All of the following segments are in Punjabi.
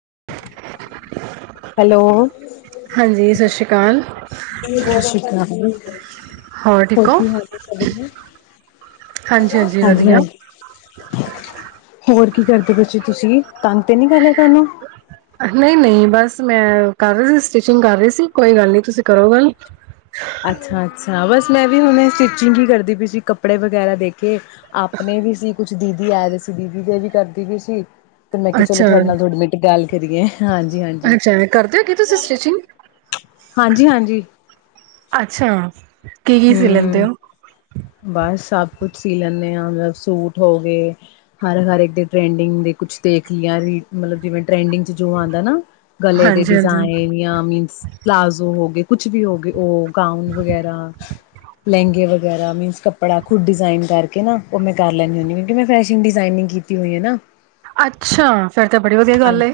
[unintelligible] ਹੈਲੋ ਹਾਂਜੀ ਸ਼੍ਰੀ ਅਕਾਲ ਸਤਿ ਸ਼੍ਰੀ ਅਕਾਲ, ਠੀਕ ਹੋਰ ਹੋ ਕੀ ਹਾਜੀ-ਹਾਂਜੀ-ਹਾਂਜੀ ਹਾਂਜੀ ਹਾਂਜੀ ਵਧੀਆ ਹੋਰ, ਕੀ ਕਰਦੇ ਬੱਚੇ ਤੁਸੀਂ ਤੰਗ ਤੇ ਨੀ ਕਰ ਲਿਆ ਤੁਹਾਨੂੰ ਨਹੀਂ-ਨਹੀਂ ਬਸ ਮੈਂ ਕਰ ਰਹੀ ਸੀ ਸਟਿਚਿੰਗ ਕਰ ਰਹੀ ਸੀ ਕੋਈ ਗੱਲ ਅੱਛਾ-ਅੱਛਾ ਬਸ, ਮੈਂ ਵੀ ਹੁਣ ਸਟਿਚਿੰਗ ਹੀ ਕਰਦੀ ਪਈ ਸੀ ਕੱਪੜੇ ਵਗੈਰਾ ਦੇ ਕੇ ਆਪਣੇ ਵੀ ਸੀ। ਕੁਛ ਦੀਦੀ ਆਏ ਸੀ ਦੀਦੀ ਦੇ ਵੀ ਕਰਦੀ ਵੀ ਸੀ। ਤੇ ਮੈਂ ਕਿਹਾ ਚਲੋ ਅੱਛਾ ਤੁਹਾਡੇ ਨਾਲ ਦੋ ਮਿੰਟ ਗੱਲ ਕਰਿਏ, ਅੱਛਾ ਕਰਦੇ ਹੋ ਕੀ ਤੁਸੀਂ ਸਟਿਚਿੰਗ ਹਾਂਜੀ ਹਾਂਜੀ ਅੱਛਾ, ਕੀ ਕੀ ਸੀ ਲੈਂਦੇ ਹੂੰ ਔ, ਬਸ ਸਭ ਕੁਛ ਸੀ ਲੈਂਦੇ ਆ ਮਤਲਬ ਸੂਟ ਹੋ ਗਏ ਹਰ-ਹਰ ਇੱਕ ਦੇ ਟ੍ਰੈਂਡਿੰਗ ਦੇ ਕੁਛ ਦੇਖ ਲਿਆ ਮਤਲਬ ਜਿਵੇਂ ਟ੍ਰੈਂਡਿੰਗ ਚ ਜੋ ਆਦਾ ਨਾ ਗਲੇ ਦੇ ਹਾਂਜੀ ਹਾਂਜੀ ਡਿਜ਼ਾਇਨ ਜਾਂ ਮੀਨਜ ਪਲਾਜ਼ੋ ਹੋ ਗਏ, ਕੁਛ ਵੀ ਹੋ ਗਏ ਉਹ ਗਾਊਨ ਵਗੈਰਾ ਲਹਿੰਗੇ ਵਗੈਰਾ ਮੀਨਸ ਕੱਪੜਾ ਖੁਦ ਡਿਜ਼ਨ ਕਰਕੇ ਨਾ ਉਹ ਮੈਂ ਕਰ ਲੈਨੀ ਹੁੰਨੀ ਆ ਕਿਉਕਿ ਮੈਂ ਫੈਸ਼ਨ ਡਿਜ਼ਨਿੰਗ ਕੀਤੀ ਹੋਈ ਨਾ, ਅੱਛਾ, ਫੇਰ ਤਾਂ ਬੜੀ ਵਧੀਆ ਗੱਲ ਹਾਂਜੀ ਐ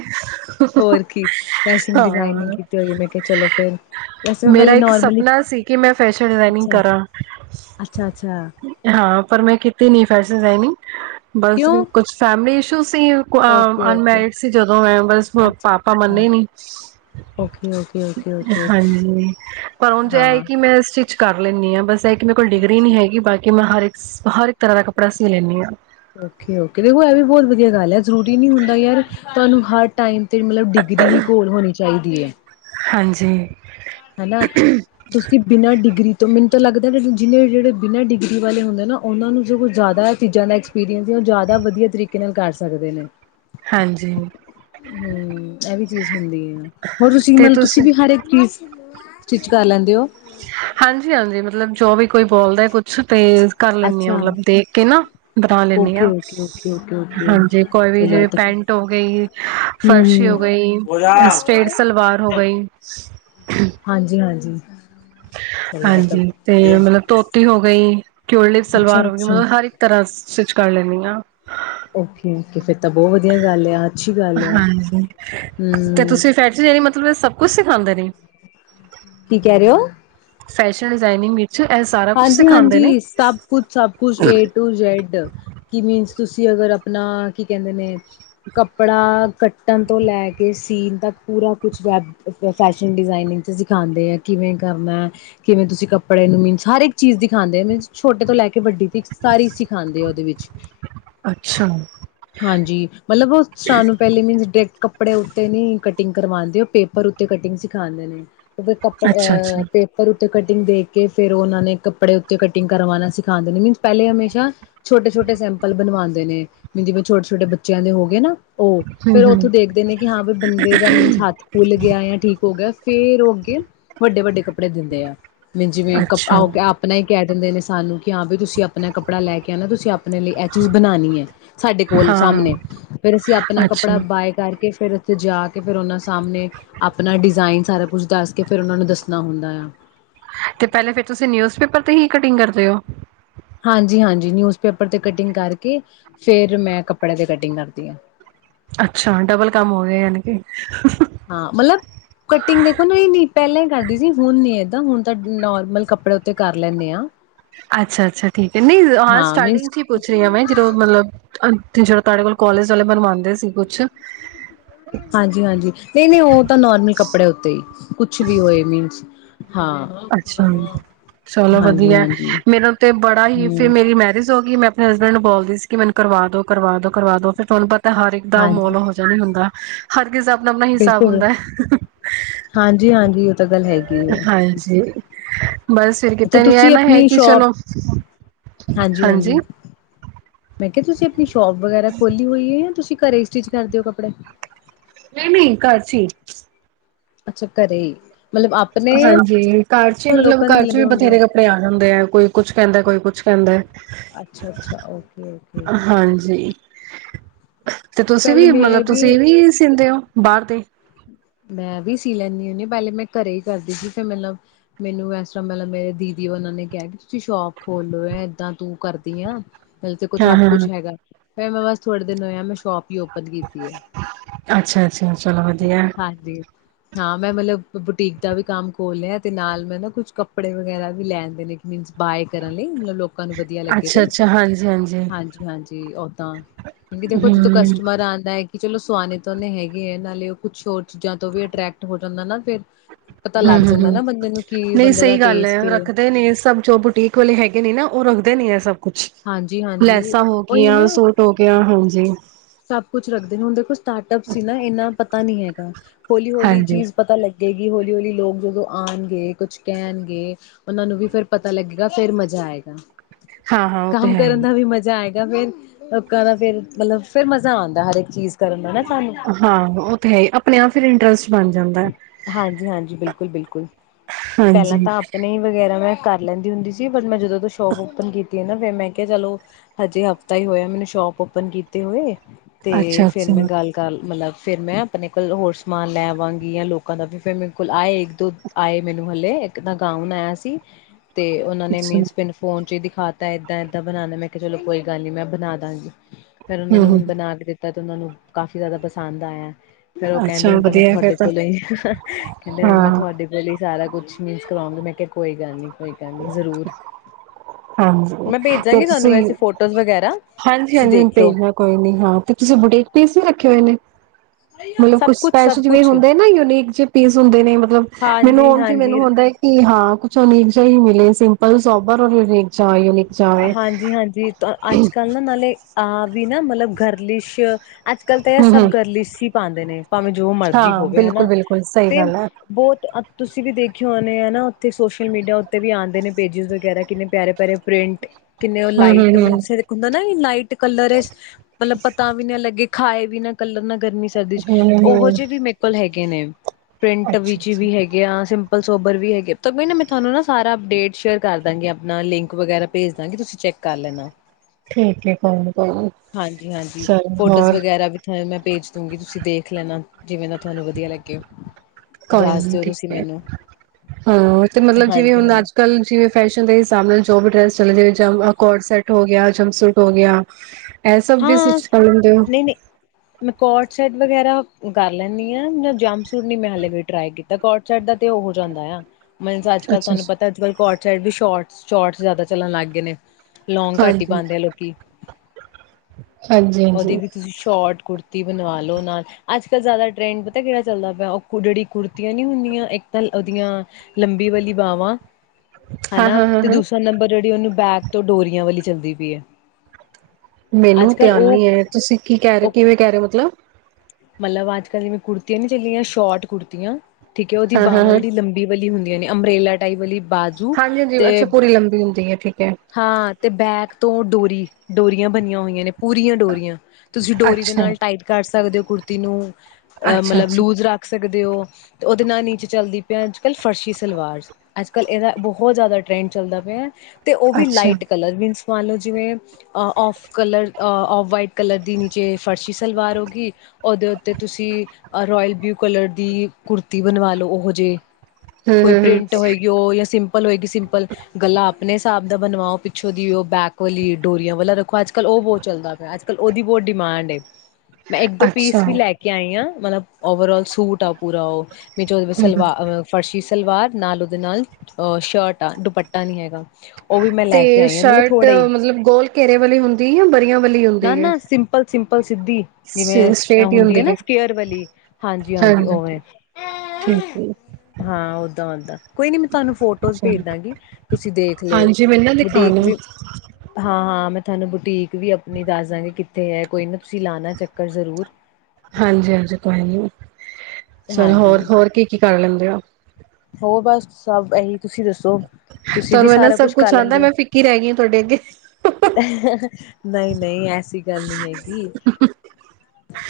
ਹੋਰ ਕੀ ਫੈਸ਼ਨ ਹਾਂ ਡਿਜ਼ਾਇਨਿੰਗ ਕੀਤੀ ਹੋਈ ਮੈਂ ਕਿਹਾ ਚਲੋ ਫਿਰ ਵੈਸੇ ਮੈਂ ਮੇਰਾ ਪਹਿਲੇ ਇੱਕ ਨੋਰਮਲੀ ਸਪਨਾ ਸੀ, ਕਿ ਮੈਂ ਫੈਸ਼ਨ ਡਿਜ਼ਾਇਨਿੰਗ ਅੱਛਾ ਕਰਾਂ ਅੱਛਾ ਅੱਛਾ ਹਾਂ। ਪਰ ਮੈਂ ਕੀਤੀ ਨੀ ਫੈਸ਼ਨ ਡਿਨਿੰਗ ਬਸ ਕਿਉਂ ਕੁੱਛ family issue okay okay unmarried ਸੀ ਜਦੋਂ ਮੈਂ ਬਸ ਅੱਛਾ ਪਾਪਾ ਅੱਛਾ ਮੰਨੇ ਨੀ, ਓਕੇ ਓਕੇ ਓਕੇ ਓਕੇ ਹਾਂਜੀ ਪਰ ਉਝ ਇਹ ਹਾਂ ਕਿ ਮੈਂ ਸਟਿਚ ਕਰ ਲੈਨੀ ਆ ਬਸ ਇਕ ਮੇ ਕੋਲ ਡਿਗਰੀ ਨੀ ਨਹੀਂ ਹੈਗੀ ਬਾਕੀ ਕਿ ਮੈਂ ਹਰ ਇੱਕ ਹਰ ਇੱਕ ਤਰ੍ਹਾਂ ਦਾ ਕੱਪੜਾ ਸੀ ਲੈਨੀ ਆ। ਓਕੇ-ਓਕੇ, ਦੇਖੋ ਇਹ ਵੀ ਬਹੁਤ ਵਧੀਆ ਗੱਲ ਹੈ ਜ਼ਰੂਰੀ ਨੀ ਹੁੰਦਾ ਯਾਰ ਤੁਹਾਨੂੰ ਹਰ ਟਾਈਮ ਫ ਮਲਬ ਡਿਗਰੀ ਹੀ ਕੋਲ ਹੋਣੀ ਚ ਚਾਹੀਦੀ ਐ। ਹਾਂਜੀ, ਹਨਾ ਤੁਸੀਂ ਬਿਨਾਂ ਡਿਗਰੀ ਤੋਂ ਮੈਨੂੰ ਤਾਂ ਲੱਗਦਾ ਨਾ ਜਿੰਨੇ ਜਿਹੜੇ ਬਿਨਾਂ ਡਿਗਰੀ ਵਾਲੇ ਹੁੰਦੇ ਨਾ ਉਹਨਾਂ ਨੂੰ ਜੋ ਕੁਝ ਜ਼ਿਆਦਾ ਚੀਜ਼ਾਂ ਦਾ ਐਕਸਪੀਰੀਅੰਸ ਏਨੂੰ ਜ਼ਿਆਦਾ ਵਧੀਆ ਤਰੀਕੇ ਕਿਵੇਂ ਕਰ ਸਕਦੇ ਨੇ ਹਾਂਜੀ ਹਮ ਇਹ ਵੀ ਚੀਜ਼ ਹੁੰਦੀ ਹੈ ਹੋਰ ਤੁਸੀਂ ਮਤਲਬ ਤੁਸੀਂ ਵੀ ਹਰ ਇੱਕ ਚੀਜ਼ ਸਟਿਚ ਕਰ ਲੈਂਦੇ ਹੋ ਹਾਂਜੀ ਹਾਂਜੀ ਮਤਲਬ ਜੋ ਵੀ ਕੋਈ ਬੋਲਦਾ ਕੁੱਛ ਤੇ ਕਰ ਲੈਦੀ ਹ ਅੱਛਾ ਮਤਲਬ ਦੇਖ ਕੇ ਨਾ ਬਣਾ ਲੈਨੀ ਓਕੇ ਹਾਂ ਓਕੇ ਓਕੇ ਓਕੇ ਓਕੇ ਹਾਂਜੀ ਕੋਈ ਵੀ ਚਲੋ ਇਹ ਜਿਵੇ ਤਾਂ ਫਿਰ ਪੈਂਟ ਹੋ ਗਈ ਫਰਸ਼ੀ ਹੋ ਗਈ ਹੋਜਾ ਸਟੇਟ ਸਲਵਾਰ ਹੋ ਗਈ ਜੀ ਹਾਂਜੀ ਚਲੋ ਮਤਲਬ ਹਾਂਜੀ ਤੇ ਇਹ ਮਤਲਬ ਧੋਤੀ ਹੋ ਗਈ ਕਿਓ ਲੇ ਅੱਛਾ ਸਲਵਾਰ ਹੋ ਗਈ ਅੱਛਾ ਮਤਲਬ ਹਰ ਇੱਕ ਤਰ੍ਹਾਂ ਸਟਿਚ ਕਰ ਲੈਂਦੀ ਹਾਂ ਓਕੇ ਓਕੇ ਫਿਰ ਤਾਂ ਬਹੁਤ ਵਧੀਆ ਗੱਲ ਆ ਅੱਛੀ ਗੱਲ ਆ ਹਾਂਜੀ ਹਮ ਖਾਂਦੇ ਨੇ ਕੀ ਕਹਿ ਰਹੇ ਹੋ ਫੈਸ਼ਨ ਡਿਜ਼ਾਇਨਿੰਗ ਮ ਹਾਂਜੀ ਹਾਂਜੀ ਸਭ ਕੁਛ ਸਭ ਕੁਛ ਏ ਟੂ ਜੈਡ ਕੀ ਮੀਨਸ ਤੁਸੀਂ ਅਗਰ ਆਪਣਾ ਕੀ ਕਹਿੰਦੇ ਨੇ ਕੱਪੜਾ ਕੱਟਣ ਤੋਂ ਲੈ ਕੇ ਸੀਨ ਤੱਕ ਪੂਰਾ ਕੁਛ ਵੈਬ ਫੈਸ਼ਨ ਡਿਜ਼ਾਇਨਿੰਗ ਸਿਖਾਉਂਦੇ ਹੈ ਕਿਵੇਂ ਕਰਨਾ ਕਿਵੇਂ ਤੁਸੀਂ ਕੱਪੜੇ ਨੂੰ ਮੀਨਸ ਹਰ ਇੱਕ ਚੀਜ਼ ਦਿਖਾਂਂਦੇ ਨੇ ਛੋਟੇ ਤੋਂ ਲੈ ਕੇ ਵੱਡੀ ਸਾਰੀ ਸਿਖਾਉਂਦੇ ਆ ਉਹਦੇ ਵਿੱਚ ਅੱਛਾ ਹਾਂਜੀ ਮਤਲਬ ਉਹ ਸਾਰ ਨੂੰ ਪਹਿਲੇ ਮੀਨ ਡਕ ਕੱਪੜੇ ਉੱਤੇ ਨ ਕਟਿੰਗ ਕਰਵਾਦੇ ਉਹ ਪੇਪਰ ਉੱਤੇ ਕਟਿੰਗ ਸਿਖਾਉਂਦੇ ਨੇ ਦੇ ਕੱਪੜੇ ਅੱਛਾ ਅੱਛਾ ਅਹ ਪੇਪਰ ਉੱਪਰ ਕਟਿੰਗ ਦੇ ਕੇ ਫੇਰ ਉਹਨਾਂ ਨੇ ਕੱਪੜੇ ਉੱਤੇ ਕਟਿੰਗ ਕਰਵਾਣਾ ਸਿਖ਼ਾਉਂਦੇ ਨੇ ਮੀਨਸ ਪਹਿਲੇ ਹਮੇਸ਼ਾ ਛੋਟੇ ਛੋਟੇ ਸੈਂਪਲ ਬਣਵਾਉਂਦੇ ਨੇ ਜਿਵੇਂ ਛੋਟੇ ਛੋਟੇ ਬੱਚਿਆਂ ਦੇ ਹੋ ਗਏ ਨਾ ਉਹ ਹਮ ਫੇਿਰ ਹਮ ਉੱਥੋਂ ਦੇਖਦੇ ਨੇ ਕਿ ਹਾਂ ਬ ਬੰਦੇ ਦਾ ਮੀਨਸ ਹੱਥ ਖੁੱਲ ਗਿਆ ਜਾਂ ਠੀਕ ਹੋ ਗਿਆ ਫੇਰ ਉਹ ਅੱਗੇ ਵੱਡੇ ਵੱਡੇ ਕੱਪੜੇ ਦਿੰਦੇ ਆ ਮੀਨ ਜਿਵੇਂ ਅੱਛਾ ਆਓ ਆਪਣਾ ਹੀ ਕਹਿ ਦਿੰਦੇ ਨੇ ਸਾਨੂੰ ਕਿ ਹਾਂ ਬ ਤੁਸੀਂ ਆਪਣਾ ਕੱਪੜਾ ਲੈ ਕੇ ਆਣਾ ਤੁਸੀਂ ਆਪਣੇ ਲਈ ਇਹ ਚੀਜ਼ ਬਣਾਉਣੀ ਹੈ ਸਾਡੇ ਕੋਲ ਹਾਂ ਸਾਹਮਣੇ ਹਾਂ ਫੇਰ ਅਸੀਂ ਆਪਣਾ ਅੱਛਾ ਕੱਪੜਾ ਬਾਏ ਕਰਕੇ ਫਿਰ ਉੱਥੇ ਜਾ ਕੇ ਫਿਰ ਉਹਨਾਂ ਸਾਹਮਣੇ ਆਪਣਾ ਡਿਜ਼ਾਇਨ ਸਾਰਾ ਕੁਛ ਦੱਸ ਕੇ ਫਿਰ ਉਹਨਾਂ ਨੂੰ ਦੱਸਣਾ ਹੁੰਦਾ ਆ ਤੇ ਪਹਿਲੇ ਫਿਰ ਤੁਸੀਂ ਨਿਊਜ਼ਪੇਪਰ ਤੇ ਹੀ ਕਟਿੰਗ ਕਰਦੇ ਹੋ ਹਾਂਜੀ ਹਾਂਜੀ ਨਿਊਜ਼ ਪੇਪਰ ਤੇ ਕਟਿੰਗ ਕਰਕੇ ਫੇਰ ਮੈਂ ਕੱਪੜਿਆਂ ਤੇ ਕਟਿੰਗ ਕਰਦੀ ਹਾਂ ਅੱਛਾ ਡਬਲ ਕੰਮ ਹੋ ਗਏ ਯਾਨੀ ਕਿ ਹਾਂ ਮਤਲਬ ਕਟਿੰਗ ਦੇਖੋ ਨਾ ਨਹੀਂ ਪਹਿਲਾਂ ਕਰਦੀ ਸੀ ਹੁਣ ਨੀ ਏਦਾਂ ਹੁਣ ਤਾਂ ਨੋਰਮਲ ਕੱਪੜੇ ਉੱਤੇ ਕਰ ਲੈਂਦੇ ਹਾਂ ਅੱਛਾ ਅੱਛਾ ਠੀਕ ਹੈ ਨਹੀਂ ਹਾਂ ਸਟਾਰਟਿੰਗ ਚ ਹੀ ਪੁੱਛ ਰਹੀ ਹਾਂ ਮੈਂ ਜਦੋਂ ਮਤਲਬ ਜਿਹੜੇ ਤੁਹਾਡੇ ਕੋਲ ਕਾਲਜ ਵਾਲੇ ਬਨਵਾਉਂਦੇ ਸੀ ਕੁਛ ਹਾਂਜੀ ਹਾਂਜੀ ਨਹੀਂ ਨਹੀਂ ਉਹ ਤਾਂ ਨੋਰਮਲ ਕੱਪੜੇ ਉੱਤੇ ਹੀ ਕੁਛ ਵੀ ਹੋਏ ਮੀਨਸ ਹਾਂ ਅੱਛਾ ਚਲੋ ਵਧੀਆ ਹਾਂਜੀ-ਹਾਂਜੀ ਮੇਰੇ ਤੇ ਬੜਾ ਹੀ ਫ ਹੂੰ ਮੇਰੀ ਮੈਰਿਜ ਹੋ ਗਈ ਮੈਂ ਹਸਬੈਂਡ ਬੋਲਦੀ ਸੀ ਕਿ ਮੈਨੂੰ ਕਰਵਾ ਦੋ ਕਰਵਾ ਦੋ ਕਰਵਾ ਦੋ ਫਿਰ ਤੁਹਾਨੂੰ ਪਤਾ ਤੇ ਹਰ ਇੱਕ ਦਾ ਮੋਲ ਉਹੋ ਜਿਹਾ ਨ ਹੁੰਦਾ ਹਰ ਕਿਸੇ ਦਾ ਆਪਣਾ ਆਪਣਾ ਹਿਸਾਬ ਬਿਲਕੁਲੁ ਹੁੰਦਾ ਹੈ। ਹਾਂਜੀ ਹਾਂਜੀ ਉਹ ਤਾਂ ਗੱਲ ਹੈਗੀ ਹੈ ਹ ਬਸ ਫਿਰ ਕਿਤੇ ਨੀ ਆ ਨਾ ਹੈ ਕਿ ਸ਼ੋਪ ਚਲੋ ਹਾਂਜੀ ਕਿ ਤੁਸੀਂ ਆਪਣੀ ਸ਼ੋਪ ਵਗੈਰਾ ਖੋਲੀ ਹੋਈ ਹੈ ਜਾਂ ਤੁਸੀਂ ਘਰੇ ਸਟਿਚ ਕਰਦੇ ਹੋ ਕੱਪੜੇ ਨਹੀਂ ਨਹੀਂ ਕਰ ਸੀ ਅੱਛਾ ਘਰੇ ਮਤਲਬ ਆਪਣੇ ਜਾਂ ਹਾਂਜੀ ਘਰ ਚ ਹੀ ਮਤਲਬ ਲੋਕਾਂ ਘਰ ਦੇ ਚ ਲੈਂਦੇ ਵੀ ਹੁੰਦੇ ਓ ਬਥੇਰੇ ਕੱਪੜੇ ਆ ਜਾਂਦੇ ਆ ਕੋਈ ਕੁੱਛ ਕਹਿੰਦਾ ਕੋਈ ਕੁ ਕੁਛ ਕਰਦਾ ਹੈ ਅੱਛਾ ਅੱਛਾ ਓਕੇ ਓਕੇ ਹਾਂਜੀ ਤੇ ਤੁਸੀਂ ਵੀ ਮਤਲਬ ਤੁਸੀਂ ਵੀ ਸੀਦੇ ਹੋ ਬਾਹਰ ਦੇ ਮੈਂ ਵੀ ਸੀ ਲੈਂਦੀ ਹੁੰਦੀ ਹ ਪਹਿਲੇ ਮੈਂ ਘਰੇ ਹੀ ਕਰਦੀ ਸੀ ਫਿਰ ਮਤਲਬ ਮੈਨੂੰ ਇਸ ਤਰ੍ਹਾਂ ਮਤਲਬ ਮੇਰੇ ਦੀਦੀ ਉਹਨਾਂ ਨੇ ਕਿਹਾ ਕਿ ਤੁਸੀਂ ਸ਼ੋਪ ਖੋਲੋ ਹੈ ਏਦਾਂ ਤੂੰ ਕਰਦੀ ਆ ਦਿਲ ਤੇ ਕੁਛ ਹਾਂ ਸਭ ਹਾਂ ਕੁਛ ਹੈਗਾ ਫਿਰ ਮੈਂ ਬਸ ਥੋੜੇ ਦਿਨ ਹੋਆ ਮੈਂ ਸ਼ੋਪ ਹੀ ਖਪਤ ਕੀਤੀ ਹੈ ਅੱਛਾ ਅੱਛਾ ਚਲ ਵਧੀਆ ਹਾਂਜੀ ਹਾਂ ਮੈਂ ਮਤਲਬ ਬੁਟੀਕ ਦਾ ਵੀ ਕੰਮ ਖੋਲ੍ਹਿਆ ਤੇ ਨਾਲ ਮੈਂ ਨਾ ਕੁਛ ਕੱਪੜੇ ਵਗੈਰਾ ਵੀ ਲੈਣਦੇ ਨੇ ਮੀਨ ਬਾਏ ਕਰਨ ਲਈ ਮਤਲ ਲੋਕਾਂ ਨੂੰ ਵਧੀਆ ਲੱਗੇ ਤੇ ਅੱਛਾ-ਅੱਛਾ, ਹਾਂਜੀ-ਹਾਂਜੀ, ਹਾਂਜੀ ਹਾਂਜੀ ਓਦਾਂ ਕਿਉਂਕਿ ਦੇਖੋ ਹੂੰ, ਜਦੋਂ ਕਸਟਮਰ ਆਉਂਦਾ ਚਲੋ ਸਵਾਣੇ ਤਾਂ ਉਹਨੇ ਨੇ ਹੈਗੇ ਆ ਨਾਲੇ ਉਹ ਕੁਛ ਹੋਰ ਚੀਜ਼ਾਂ ਤੋਂ ਵੀ ਅਟਰ੍ਰੈਕਟ ਹੋ ਜਾਂਦਾ ਨਾ ਫਿਰ ਪਤਾ ਹਮ ਲੱਗ ਹਮ ਜਾਂਦਾ ਹਮ ਨਾ ਬੰਦੇ ਨੂੰ ਕਿ ਨਹੀਂ ਬੰਦੇ ਦਾ ਸਹੀ ਗੱਲ ਹੈ ਟੇਸਟ ਏ ਰੱਖਦੇ ਨੇ ਸਭ ਜੋ ਬੁਟੀਕ ਵਾਲੇ ਹੈਗੇ ਨੇ ਨਾ ਉਹ ਰੱਖਦੇ ਨ ਨਹੀਂ ਸਭ ਕੁਛ ਹਾਂਜੀ-ਹਾਂਜੀ ਲੈਸਾਂ ਹੋ ਉਹੀ ਗਈਆਂ ਨਾ ਸੋਟ ਹੋ ਗਿਆ ਹਾਂਜੀ ਸਭ ਕੁਛ ਰੱਖਦੇ ਨੇ ਹੁਣ ਦੇਖੋ ਸਟਾਰਟਅਪ ਸੀ ਨਾ ਇੰਨਾ ਪਤਾ ਨੀ ਹੈਗਾ ਹੌਲੀ ਹੌਲੀ ਚੀਜ਼ ਪਤਾ ਲੱ ਲੱਗੇਗੀ ਹੌਲੀ ਹੌਲੀ ਲੋਕ ਜਦੋਂ ਆਉਣਗੇ ਕੁਛ ਕਹਿਣਗੇ ਉਹਨਾਂ ਨੂੰ ਵੀ ਫਿਰ ਪਤਾ ਲੱਗੇਗਾ ਫਿਰ ਮਜ਼ਾ ਆਏਗਾ ਹਾਂ-ਹਾਂ ਉਹ ਤੇ ਕੰਮ ਹੈ ਕਰਨ ਈ, ਦਾ ਵੀ ਮਜ਼ਾ ਆਏਗਾ ਫੇਰ ਲੋਕਾਂ ਦਾ ਫੇਰ ਮਤਲਬ ਫੇਰ ਮਜ਼ਾ ਆਂਦਾ ਹਰ ਇੱਕ ਚੀਜ਼ ਕਰਨ ਦਾ ਨਾ ਸਾਨੂੰ ਹਾਂ ਉਹ ਤੇ ਹੈ ਆਪਣੇ ਆਪ ਫਿਰ ਇੰਟਰਸਟ ਬਣ ਜਾਂਦਾ। ਹੈ। ਹਾਂਜੀ ਹਾਂਜੀ ਬਿਲਕੁਲ ਬਿਲਕੁਲ ਪਹਿਲਾਂ ਹਾਂਜੀ, ਤਾਂ ਆਪਣੇ ਹੀ ਵਗੈਰਾ ਮੈਂ ਕਰ ਲੈਂਦੀ ਹੁੰਦੀ ਸੀ ਪਰ ਮੈਂ ਜਦੋਂ ਤੋਂ ਸ਼ੋਪ ਓਪਨ ਕੀਤੀ ਹੈ ਨਾ ਫਿਰ ਮੈਂ ਕਿਹਾ ਚਲੋ ਹਜੇ ਹਫ਼ਤਾ ਹੀ ਹੋਇਆ ਮੈਨੂੰ ਸ਼ੋਪ ਓਪਨ ਕੀਤੇ ਹੋਏ ਤੇ ਫੇਰ ਮੈਂ ਅੱਛਾ-ਅੱਛਾ, ਗੱਲ ਕਰ ਮਤਲਬ ਫਿਰ ਮੈਂ ਆਪਣੇ ਕੋਲ ਹੋਰ ਸਮਾਨ ਲੈ ਵਾਂਗੀ ਲੋਕਾਂ ਦਾ ਵੀ ਫਿਰ ਮੇਰੇ ਕੋਲ ਆਏ ਆਏ ਮੈਨੂੰ ਹਲੇ ਇੱਕ ਦਾ ਗਾਉਣ ਆਇਆ ਸੀ ਤੇ ਉਹਨਾਂ ਨੇ ਅੱਛਾ, ਮੀਨਸ ਪਿੰਨ ਫੋਨ ਚ ਹੀ ਦਿਖ ਖਾਤਾ ਇਦਾਂ ਇਦਾਂ ਬਣਾਣਾ ਮੈਂ ਕਿਹਾ ਚਲੋ ਕੋਈ ਗੱਲ ਨੀ ਮੈਂ ਬਣਾ ਦਵਾਂਗੀ ਫੇਰ ਉਹਨਾਂ ਨੂੰ ਹੂੰ-ਹੂੰ। ਹੁਣ ਬਣਾ ਕੇ ਉਹ ਨੂੰ ਕਾਫੀ ਜ਼ਿਆਦਾ ਪਸੰਦ ਆਇਆ ਫੇਰ ਉਹ ਅੱਛਾ ਕਹਿੰਦੇ ਹੁਣ ਤਾਂ ਮੈਂ ਵਧੀਆ ਫ਼ਿਰ ਤੁਹਾਡੇ ਕਹਿੰਦੇ ਮੈਂ ਤੁਹਾਡੇ ਵੇਲੇ ਸਾਰਾ ਕੁਛ ਮੀਨਸ ਕਰਾਉਂਗੇ ਮੈਂ ਕਿਹਾ ਕੋਈ ਗੱਲ ਨਹੀਂ ਕੋਈ ਗੱਲ ਨੀ ਜ਼ਰੂਰ ਹਾਂਜੀ ਮੈਂ ਤੇ ਭੇਜਾਂਗੀ ਤੁਹਾਨੂੰ ਤੁਸੀਂ ਵੈਸੇ ਫੋਟੋਜ਼ ਵਗੈਰਾ ਹਾਂਜੀ ਤੁਸੀਂ ਹਾਂਜੀ ਦੇਖਿਓ ਭੇਜਣਾ ਕੋਈ ਨੀ ਹਾਂ ਤੇ ਤੁਸੀਂ ਬੁਟੀਕ ਪੀਸ ਵੀ ਰੱਖ ਕਿਵੇਂ ਨੇ ਮਤਲਬ ਸਭ ਕੁਛ ਸਪੈਸ਼ਲ ਸਭ ਜਿਵੇਂ ਕੁਛ ਹੁੰਦੇ ਨਾ ਯੂਨੀਕ ਜਿਹੇ ਪੀਸ ਹੁੰਦੇ ਨੇ ਮਤਲਬ ਮੈਨੂੰ ਹਾਂਜੀ ਹੁਣ ਜਿਵੇਂ ਹਾਂਜੀ ਮੈਨੂੰ ਹੁੰਦਾ ਕਿ ਹਾਂ ਕੁਛ ਯੁਨਿਕ ਜਿਹੇ ਹੀ ਮਿਲੇ ਸੀ। [unintelligible] ਅੱਛਾ ਯੂਨਿਕ ਹਾਂਜੀ ਹਾਂਜੀ ਅੱਜ ਕੱਲ ਨਾ ਨਾਲੇ ਅ ਵੀ ਨਾ ਮਤਲਬ ਗਰਲਿਸ਼ ਅੱਜ ਕੱਲ ਤਾਂ ਇਹ ਹੂੰ ਸਭ ਹੂੰ ਗਰਲਿਸ਼ ਸੀ ਪਾਉਂਦੇ ਨੇ ਭਾਵੇਂ ਜੋ ਮਰਜ਼ੀ ਹਾਂ ਹੋਵੇ ਹਨਾ ਬਿਲਕੁਲ ਬਿਲਕੁਲ ਸਹੀ ਤੇ ਗੱਲ ਹੈ। ਬਹੁਤ ਤੁਸੀਂ ਵੀ ਦੇਖੀ ਹਨਾ ਉੱਥੇ ਸੋਸ਼ਲ ਮੀਡੀਆ ਉੱਤੇ ਵੀ ਆਉਂਦੇ ਨੇ ਪੇਜਸ ਵਗੈਰਾ ਕਿੰਨੇ ਪਿਆਰੇ ਪਿਆਰੇ ਪ੍ਰਿੰਟ ਕਿੰਨੇ ਉਹ ਹੂੰ ਹੂੰ ਲਾਈਟ ਹੂੰ ਮਤਲਬ ਹੁੰਦਾ ਨਾ ਲਾਈਟ ਕਲਰ ਚ ਮਤਲਬ ਪਤਾ ਵੀ ਨੀ ਲੱਗੇ ਖਾਏ ਵੀ ਨਾ ਕੱਲਰ ਨਾ ਗਰਮੀ ਸਰਦੀ ਚ ਹੂੰ ਤੇ ਹੂੰ ਉਹੋ ਹੂੰ ਜਿਹੇ ਵੀ ਮੇਰੇ ਕੋਲ ਹੈਗੇ ਕਿ ਨੇ ਪ੍ਰਿੰਟ ਅੱਛਾ ਵਿੱਚ ਅੱਛਾ ਵੀ ਹੈਗੇ ਆ ਸਿੰਪਲ ਸੋਬਰ ਵੀ ਹੈਗੇ ਨਾ ਮੈਂ ਤੁਹਾਨੂੰ ਨਾ ਸਾਰਾ ਅਪਡੇਟ ਸ਼ੇਅਰ ਕਰ ਦਾਂਗੀ ਆਪਣਾ ਲਿੰਕ ਵਗੈਰਾ ਭੇਜ ਦਵਾਂਗੀ ਤੁਸੀਂ ਚੈੱਕ ਕਰ ਲੈਣਾ ਠੀਕ ਏ ਕੋਈ ਨੀ ਕੋਈ ਨੀ। ਹਾਂਜੀ ਹਾਂਜੀ ਚਲੋ ਫੋਟੋਜ਼ ਹੋਰ ਵਗੈਰਾ ਵੀ ਮੈਂ ਭੇਜ ਦੂੰਗੀ ਤੁਸੀਂ ਦੇਖ ਲੈਣਾ ਜਿਵੇਂ ਦਾ ਤੁਹਾਨੂੰ ਵਧੀਆ ਲੱਗੇ ਕੋਈ ਦੱਸ ਨੀ ਦਿਓ ਠੀਕ ਤੁਸੀਂ ਹੈ ਮੈਨੂੰ ਹਾਂ ਤੇ ਮਤਲਬ ਜਿਵੇਂ ਹਾਂਜੀ ਹੁਣ ਹਾਂਜੀ ਅੱਜ ਕਲ ਜਿਵੇਂ ਫੈਸ਼ਨ ਦੇ ਹਿਸਾਬ ਨਾਲ ਜੋੋਬ ਡਰੈੱਸ [unintelligible] ਕੋਡ ਸੈੱਟ ਹੋ ਗਿਆ ਜਮ ਸੂਟ ਹੋ ਗਿਆ ਐਸਾ ਵੀ ਹਾਂ ਸਟਿੱਚ ਕਰ ਲੈਂਦੇ ਓ ਨਹੀਂ ਨਹੀਂ ਮੈਂ ਕੋਟ ਵਗੈਰਾ ਕਰ ਲੈਂਦੀ ਆ ਜਾਂ ਜਮ ਸੂਟ ਨਹੀ ਮੈਂ ਹਲੇ ਟਰਾਈ ਕੀਤਾ ਕੋਡ ਸੈੱਟ ਦਾ ਤੇ ਉਹ ਜਾਂਦਾ ਆ ਅੱਜ ਕੱਲ ਅੱਛਾ ਤੁਹਾਨੂੰ ਪਤਾ ਅੱਛਾ ਅੱਜ ਕਲ ਸ਼ੋਟਸ ਸ਼ੋਟਸ ਜਿਆਦਾ ਚੱਲਣ ਲੱਗ ਗਏ ਨੇ ਲੌਗ ਘੱਟ ਹੀ ਹਾਂਜੀ ਪਾਉਂਦੇ ਆ ਲੋਕੀ ਹਾਂਜੀ ਹਾਂਜੀ ਉਹਦੀ ਵੀ ਤੁਸੀਂ ਸ਼ੋਟ ਕੁੁਰਤੀ ਕੁੜਤੀ ਬਣਵਾ ਲਓ ਨਾਲ ਅੱਜ ਕੱਲ੍ਹ ਜ਼ਿਆਦਾ ਟਰੈਂਡ ਪਤਾ ਕਿਹੜਾ ਚੱਲਦਾ ਪਿਆ ਉਹ ਕੁੜਤੀਆਂ ਨੀ ਹੁੰਦੀਆਂ ਇੱਕ ਤਾਂ ਉਹਦੀਆਂ ਲੰਬੀ ਵਾਲੀ ਬਾਵਾਂ ਹਾਂ ਹਨਾ ਹਾਂ ਹਾਂ ਤੇ ਹਾਂ ਦੂਸਰਾ ਨੰਬਰ ਜਿਹੜੀ ਉਹਨੂੰ ਬੈਕ ਤੋਂ ਡੋਰੀਆਂ ਵਾਲੀ ਚੱਲਦੀ ਪਈ ਹੈ ਮੈਨੂੰ ਅੱਜ ਕੱਲ ਧਿਆਨ ਉਹ ਨਹੀਂ ਹੈ ਤੁਸੀਂ ਕੀ ਕਹਿ ਰਹੇ ਉਹ ਕਿਵੇਂ ਕਹਿ ਰਹੇ ਹੋ ਮਤਲਬ ਮਤਲਬ ਅੱਜ ਕੱਲ੍ਹ ਜਿਵੇਂ ਕੁੜਤੀਆਂ ਨੀ ਚੱਲੀਆਂ ਸ਼ੋਰਟ ਕੁੜਤੀਆਂ ਠੀਕ ਉਹਦੀ ਹਾਂ ਹਾਂ ਬਾਹਵਾਂ ਹਾਂ ਜਿਹੜੀ ਲੰਬੀ ਵਾਲੀ ਹੁੰਦੀ ਅੰਬਰੇਲਾ ਟਾਈਪ ਵਾਲੀ ਬਾਜੂ ਹਾਂਜੀ ਤੇ ਹਾਂਜੀ ਅੱਛਾ ਪੂਰੀ ਲੰਬੀ ਹੁੰਦੀ ਹੈ ਠੀਕ ਹੈ ਹਾਂ ਤੇ ਬੈਕ ਤੋਂ ਡੋਰੀ ਡੋਰੀ ਬਣੀਆਂ ਹੋਈਆਂ ਨੇ ਪੂਰੀਆਂ ਡੋਰੀਆਂ ਤੁਸੀਂ ਡੋਰੀ ਦੇ ਅੱਛਾ ਨਾਲ ਟਾਈਟ ਕਰ ਸਕਦੇ ਹੋ ਕੁੜਤੀ ਨੂੰ ਅਹ ਅੱਛਾ ਮਤਲਬ ਅੱਛਾ ਲੂਜ ਰੱਖ ਸਕਦੇ ਹੋ ਉਹਦੇ ਨਾਲ ਨੀਚੇ ਚੱਲਦੀ ਪਈ ਆ ਫਰਸ਼ੀ ਸਲਵਾਰ ਅੱਜ ਕੱਲ੍ਹ ਇਹਦਾ ਬਹੁਤ ਜ਼ਿਆਦਾ ਟਰੈਂਡ ਚੱਲਦਾ ਪਿਆ ਅਤੇ ਉਹ ਵੀ ਅੱਛਾ ਲਾਈਟ ਕਲਰ ਮਿਨਸ ਮਨ ਲਓ ਜਿਵੇਂ off colour off white colour ਦੀ ਨੀਚੇ ਫਰਸ਼ੀ ਸਲਵਾਰ ਹੋ ਗਈ ਉਹਦੇ ਉੱਤੇ ਤੁਸੀਂ ਰੋਇਲ ਬਲਊ ਕਲਰ ਦੀ ਕੁੁਰਤੀ ਬਣਵਾ ਲੋ ਉਹੋ ਜਿਹੇ ਹਮ ਕੋਈ ਹਮ ਪ੍ਰਿੰਟ ਹਮ ਹੋਏਗੀ ਉਹ ਜਾਂ ਸਿੰਪਲ। ਕੱਲ ਦੇਖੀਂ ਸੀ। ਸਿੰਪਲ ਗਲਾ। ਆਪਣੇ ਹਿਸਾਬ ਦਾ ਬਣਵਾਓ ਪਿੱਛੋਂ ਦੀ ਉਹ ਬੈਕ ਵਾਲੀ ਡੋਰੀਆਂ। ਪਹਿਲਾ ਦੇਖੋਂ ਅੱਜ ਕੱਲ ਉਹ ਬਹੁਤ ਚੱਲਦਾ ਪਈਆ ਅੱਜ ਕੱਲ ਉਹਦੀ ਬਹੁਤ ਡਿਮਾਂਡ ਹੈ। ਮੈਂ ਇੱਕ ਦੋ ਪੀਸ ਅੱਛਾ ਵੀ ਲੈ ਕੇ ਆਈ ਹਾਂ। ਮਤਲਬ ਓਵਰ ਆਲ ਸੂਟ ਆ ਪੂਰਾ ਉਹ। ਵਿੱਚ ਉਹਦੇ ਹਮ ਸਲਵਾਰ ਫਰਸ਼ੀ। ਸਲਵਾਰ ਨਾਲ ਉਹਦੇ ਨਾਲ ਅ ਸ਼ਰਟ ਆ ਦੁਪੱਟਾ ਨਹੀ ਹੈਗਾ। ਉਹ ਵੀ ਮੈਂ ਤੇ ਲੈ ਕੇ ਆਈ ਹਾਂ ਮਤਲਬ ਸ਼ਰਟ ਥੋੜਾ ਹੀ ਮਤਲਬ ਗੋਲ। ਘੇਰੇ ਵਾਲੀ ਹੁੰਦੀ ਜਾਂ ਬਰੀਆਂ ਵਾਲੀ ਹੁੰਦੀ ਹੈ। ਸਿੰਪਲਸ। ਸਿੱਧੀ ਜਿਵੇ ਸਟੇਟ ਹੀ ਹੁੰਦੀ ਆ ਨਾ ਹੈ ਸਕੇਰ ਵਾਲੀ ਹਾਂਜੀ ਹਾਂਜੀ ਓਵੇਂ ਠੀਕ ਹੈ ਹਾਂ ਓਦਾ ੳਦਾ ਕੋਈ ਨਾ ਮੈਂ ਤੁਹਾਨੂੰ ਫੋਟੋਜ ਭੇਜ ਚਲੋ ਦਾਂਗੀ ਤੁਸੀ ਦੇਖ ਲਿਓ ਹਾਂਜੀ ਮੈਨੂੰ ਨਾ ਬਟੀਕ ਦਿਖਾਣਾ ਵੀ। ਹਾਂ ਮੈਂ ਤੁਹਾਨੂੰ ਬੁਟੀਕ ਵੀ ਆਪਣੀ ਦੱਸ ਦਾਂਗੀ ਕਿੱਥੇ ਹੈ ਕੋਈ ਨਾ ਤੁਸੀਂ ਲੇ ਲੈਣਾ ਚੱਕਰ ਜ਼ਰੂਰ। ਹਾਂਜੀ ਹਾਂਜੀ ਕੋਈ ਨੀ। ਚਲ ਹੋਰ ਹਾਂਜੀ ਹੋਰ ਕੀ ਕੀ ਕਰ ਲੈਂਦੇ ਹੋ। ਦੇਉ। ਉਹ ਬਸ ਸਭ ਇਹੀ ਤੁਸੀਂ ਦੱਸੋ। ਤੁਸੀਂ ਵੀ ਤੁਹਾਨੂੰ ਇਹਨਾ ਸਾਰਾ ਸਭ ਕੁਛ ਕਰ ਕੁੱਛ ਆਉਂਦਾ ਲੈਂਦੇ ਹੋ। ਮੈਂ ਫਿੱਕੀ ਰਹਿ ਗਈ ਹਾਂ ਤੁਹਾਡੇ ਅੱਗੇ ਹਾਹਾ। ਨਹੀਂ ਨਹੀਂ ਐਸੀ ਗੱਲ ਨਹੀਂ ਹੈਗੀ।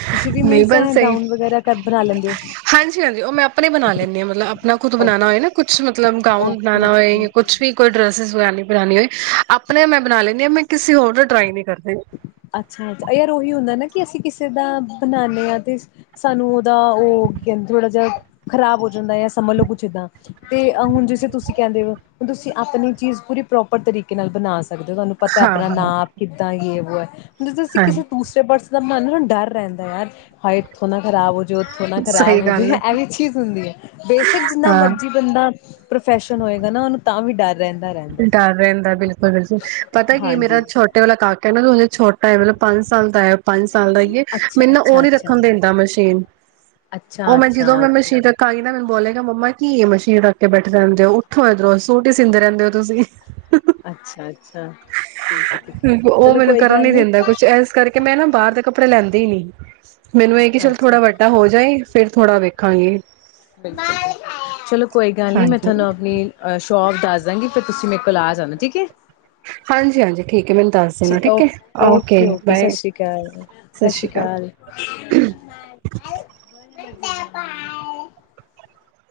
ਤੁਸੀਂ ਵੀ ਨਹੀਂ ਮੀਨਸ ਬਸ ਸਹੀ ਗਾਊਨ ਵਗੈਰਾ ਕਰ ਬਣਾ ਲੈਂਦੇ ਹੋ। ਹਾਂਜੀ ਹਾਂਜੀ ਉਹ ਮੈਂ ਆਪਣੇ ਬਣਾ ਲੈਂਦੀ ਹਾਂ ਮਤਲਬ ਨਾ ਖ਼ੁਦ ਬਣਾਉਣਾ ਹੋਏ ਨਾ ਕੁਛ। ਮਤਲਬ ਗਾਊਨ ਬਣਾਉਣਾ ਹੋਏ ਕੁਛ ਓਕੇ-ਓਕੇ-ਓਕੇ-ਓਕੇ ਵੀ ਕੋਈ ਡਰੈਸ ਬਣਾਉਣੀ। ਬਣਾਉਣੀ ਹੋਏ ਆਪਣੇ ਮੈਂ ਬਣਾ ਲੈਂਦੀ ਹਾਂ ਮੈਂ ਕਿਸੇ ਹੋਰ ਨੂੰ ਟਰਾਈ ਨਹੀਂ। ਕਰਦੀ ਅੱਛਾ ਅੱਛਾ ਯਾਰ ਉਹੀ ਹੁੰਦਾ ਨਾ। ਕਿ ਅਸੀਂ ਕਿਸੇ ਦਾ ਬਣਾਉਣਾ ਹਾਂ ਤੇ ਸਾਨੂੰ ਉਹਦਾ ਉਹ ਕਹਿੰਦੇ ਥੋੜ੍ਹਾ ਜਿਹਾ ਖ਼ਰਾਬ ਹੋ ਜਾਂਦਾ ਜਾਂ ਸਮਝੋ ਕੁਛ ਇੱਦਾਂ ਤੇ ਹੁਣ ਜਿਸੇ ਤੁਸੀਂ ਕਹਿੰਦੇ ਹੋ ਹੁਣ ਤੁਸੀਂ ਆਪਣੀ ਚੀਜ਼ ਪੂਰੀ ਪ੍ਰੋਪਰ ਤਰੀਕੇ ਨਾਲ ਬਣਾ ਸਕਦੇ। ਜਦੋਂ ਤੁਹਾਨੂੰ ਪਤਾ ਹਾਂ ਆਪਣਾ ਹਾਂ ਨਾਂ ਕਿ। ਬੀ ਬੋਏ। ਜਦ ਅਸੀਂ ਹਾਂ ਕਿਸੇ ਦੂਸਰੇ ਪਰਸਨ। ਜਿੰਦਾ ਮਨ ਨੂੰ ਨਾਂ ਡਰ ਰਹਿੰਦਾ ਯਾਰ। ਹੈ ਇੱਥੋਂ ਨਾ ਖਰਾਬ ਹੋ ਜੇ ਉੱਥੋਂ ਨਾ ਖਰਾਬ ਸਹੀ ਹੋ ਜਾਵੇ ਗੱਲ ਹੈ ਇਹ ਵੀ ਚੀਜ਼ ਹੁੰਦੀ ਹੈ ਬੇਸ਼ਕ ਜਿੰਨਾ ਹਾਂ ਮਰਜ਼ੀ ਬੰਦਾ ਪ੍ਰੋਫੈਸ਼ਨ ਹੋਏਗਾ ਨਾ ਉਹਨੂੰ। ਤਾਂ ਵੀ ਡਰ ਰਹਿੰਦਾ-ਰਹਿੰਦਾ। ਡਰ ਰਹਿੰਦਾ ਬਿਲਕੁਲ ਬਿਲਕੁਲ ਪਤਾ ਕੀ ਮੇਰਾ ਹਾਂਜੀ ਛੋਟੇ ਵਾਲਾ ਕਾਕ ਕਹਿੰਦ ਮੈਨੂੰ ਛੋਟ ਮਤਲਬ ਪੰਜ ਸਾਲ ਦਾ ਹੈ। ਪੰਜ ਸਾਲ ਦਾ ਹੀਏ ਮੈਨੂੰ ਨਾ ਉਹ ਨੀ ਅੱਛਾ-ਅੱਛਾ-ਅੱਛਾ ਰੱਖਣ ਦਿੰਦਾ ਮਸ਼ੀਨ। ਅੱਛਾ ਉਹ ਮੈਂ ਅੱਛਾ ਜਦੋਂ ਮੈਂ ਓਕੇ ਮਸ਼ੀਨ ਓਕੇ ਰੱਖਾਂਗੀ ਨਾ ਮੈਨੂੰ ਬੋਲੇਗਾ ਮੰਮਾ ਕੀ ਏ ਮਸ਼ੀਨ ਰੱਖ ਕੇ ਬੈਠੇ ਰਹਿੰਦੇ ਹੋ, ਉਠੋ ਇੱਧਰੋਂ ਸੂਟ ਈ ਸੀਂਦੇ ਰਹਿੰਦੇ ਔ। ਤੁਸੀਂ ਹ ਹ ਅੱਛਾ ਅੱਛਾ ਠੀਕ ਹੈ ਠੀਕ ਹੈ ਹ। ਉਹ ਚਲੋ ਮੈਨੂੰ ਕੋਈ ਕਰਨ ਗੱਲ ਨੀ ਦਿੰਦਾ ਕੁਛ ਇਸ ਕਰਕੇ ਮੈਂ ਨਾ ਬਾਹਰ ਦੇ ਕੱਪੜੇ ਲੈਂਦੀ ਨੀ। ਮੈਨੂੰ ਇਹ ਕਿ ਅੱਛਾ ਚੱਲ ਅੱਛਾ ਥੋੜਾ ਵੱਡਾ ਹੋ ਜਾਏ ਫੇਰ ਥੋੜਾ ਵੇਖਾਂਗੇ। ਬਿਲਕੁਲ ਚਲੋ ਕੋਈ ਗੱਲ ਨੀ, ਮੈਂ ਹਾਂਜੀ ਤੁਹਾਨੂੰ ਆਪਣੀ ਅ ਸ਼ੌਪ ਦੱਸ [inaudible] ਫਿਰ ਤੁਸੀਂ ਮੇਰੇ ਕੋਲ ਆ ਜਾਣਾ ਠੀਕ ਏ। ਹਾਂਜੀ ਹਾਂਜੀ ਠੀਕ ਹੈ ਮੈਨੂੰ ਦੱਸ ਦੇਣਾ ਠੀਕ ਹੈ। ਓਕੇ। ਬਾਏ, ਸ਼੍ਰੀ ਅਕਾਲ ਸਤਿ ਸ੍ਰੀ ਸ਼੍ਰੀ ਅਕਾਲ। [inaudible]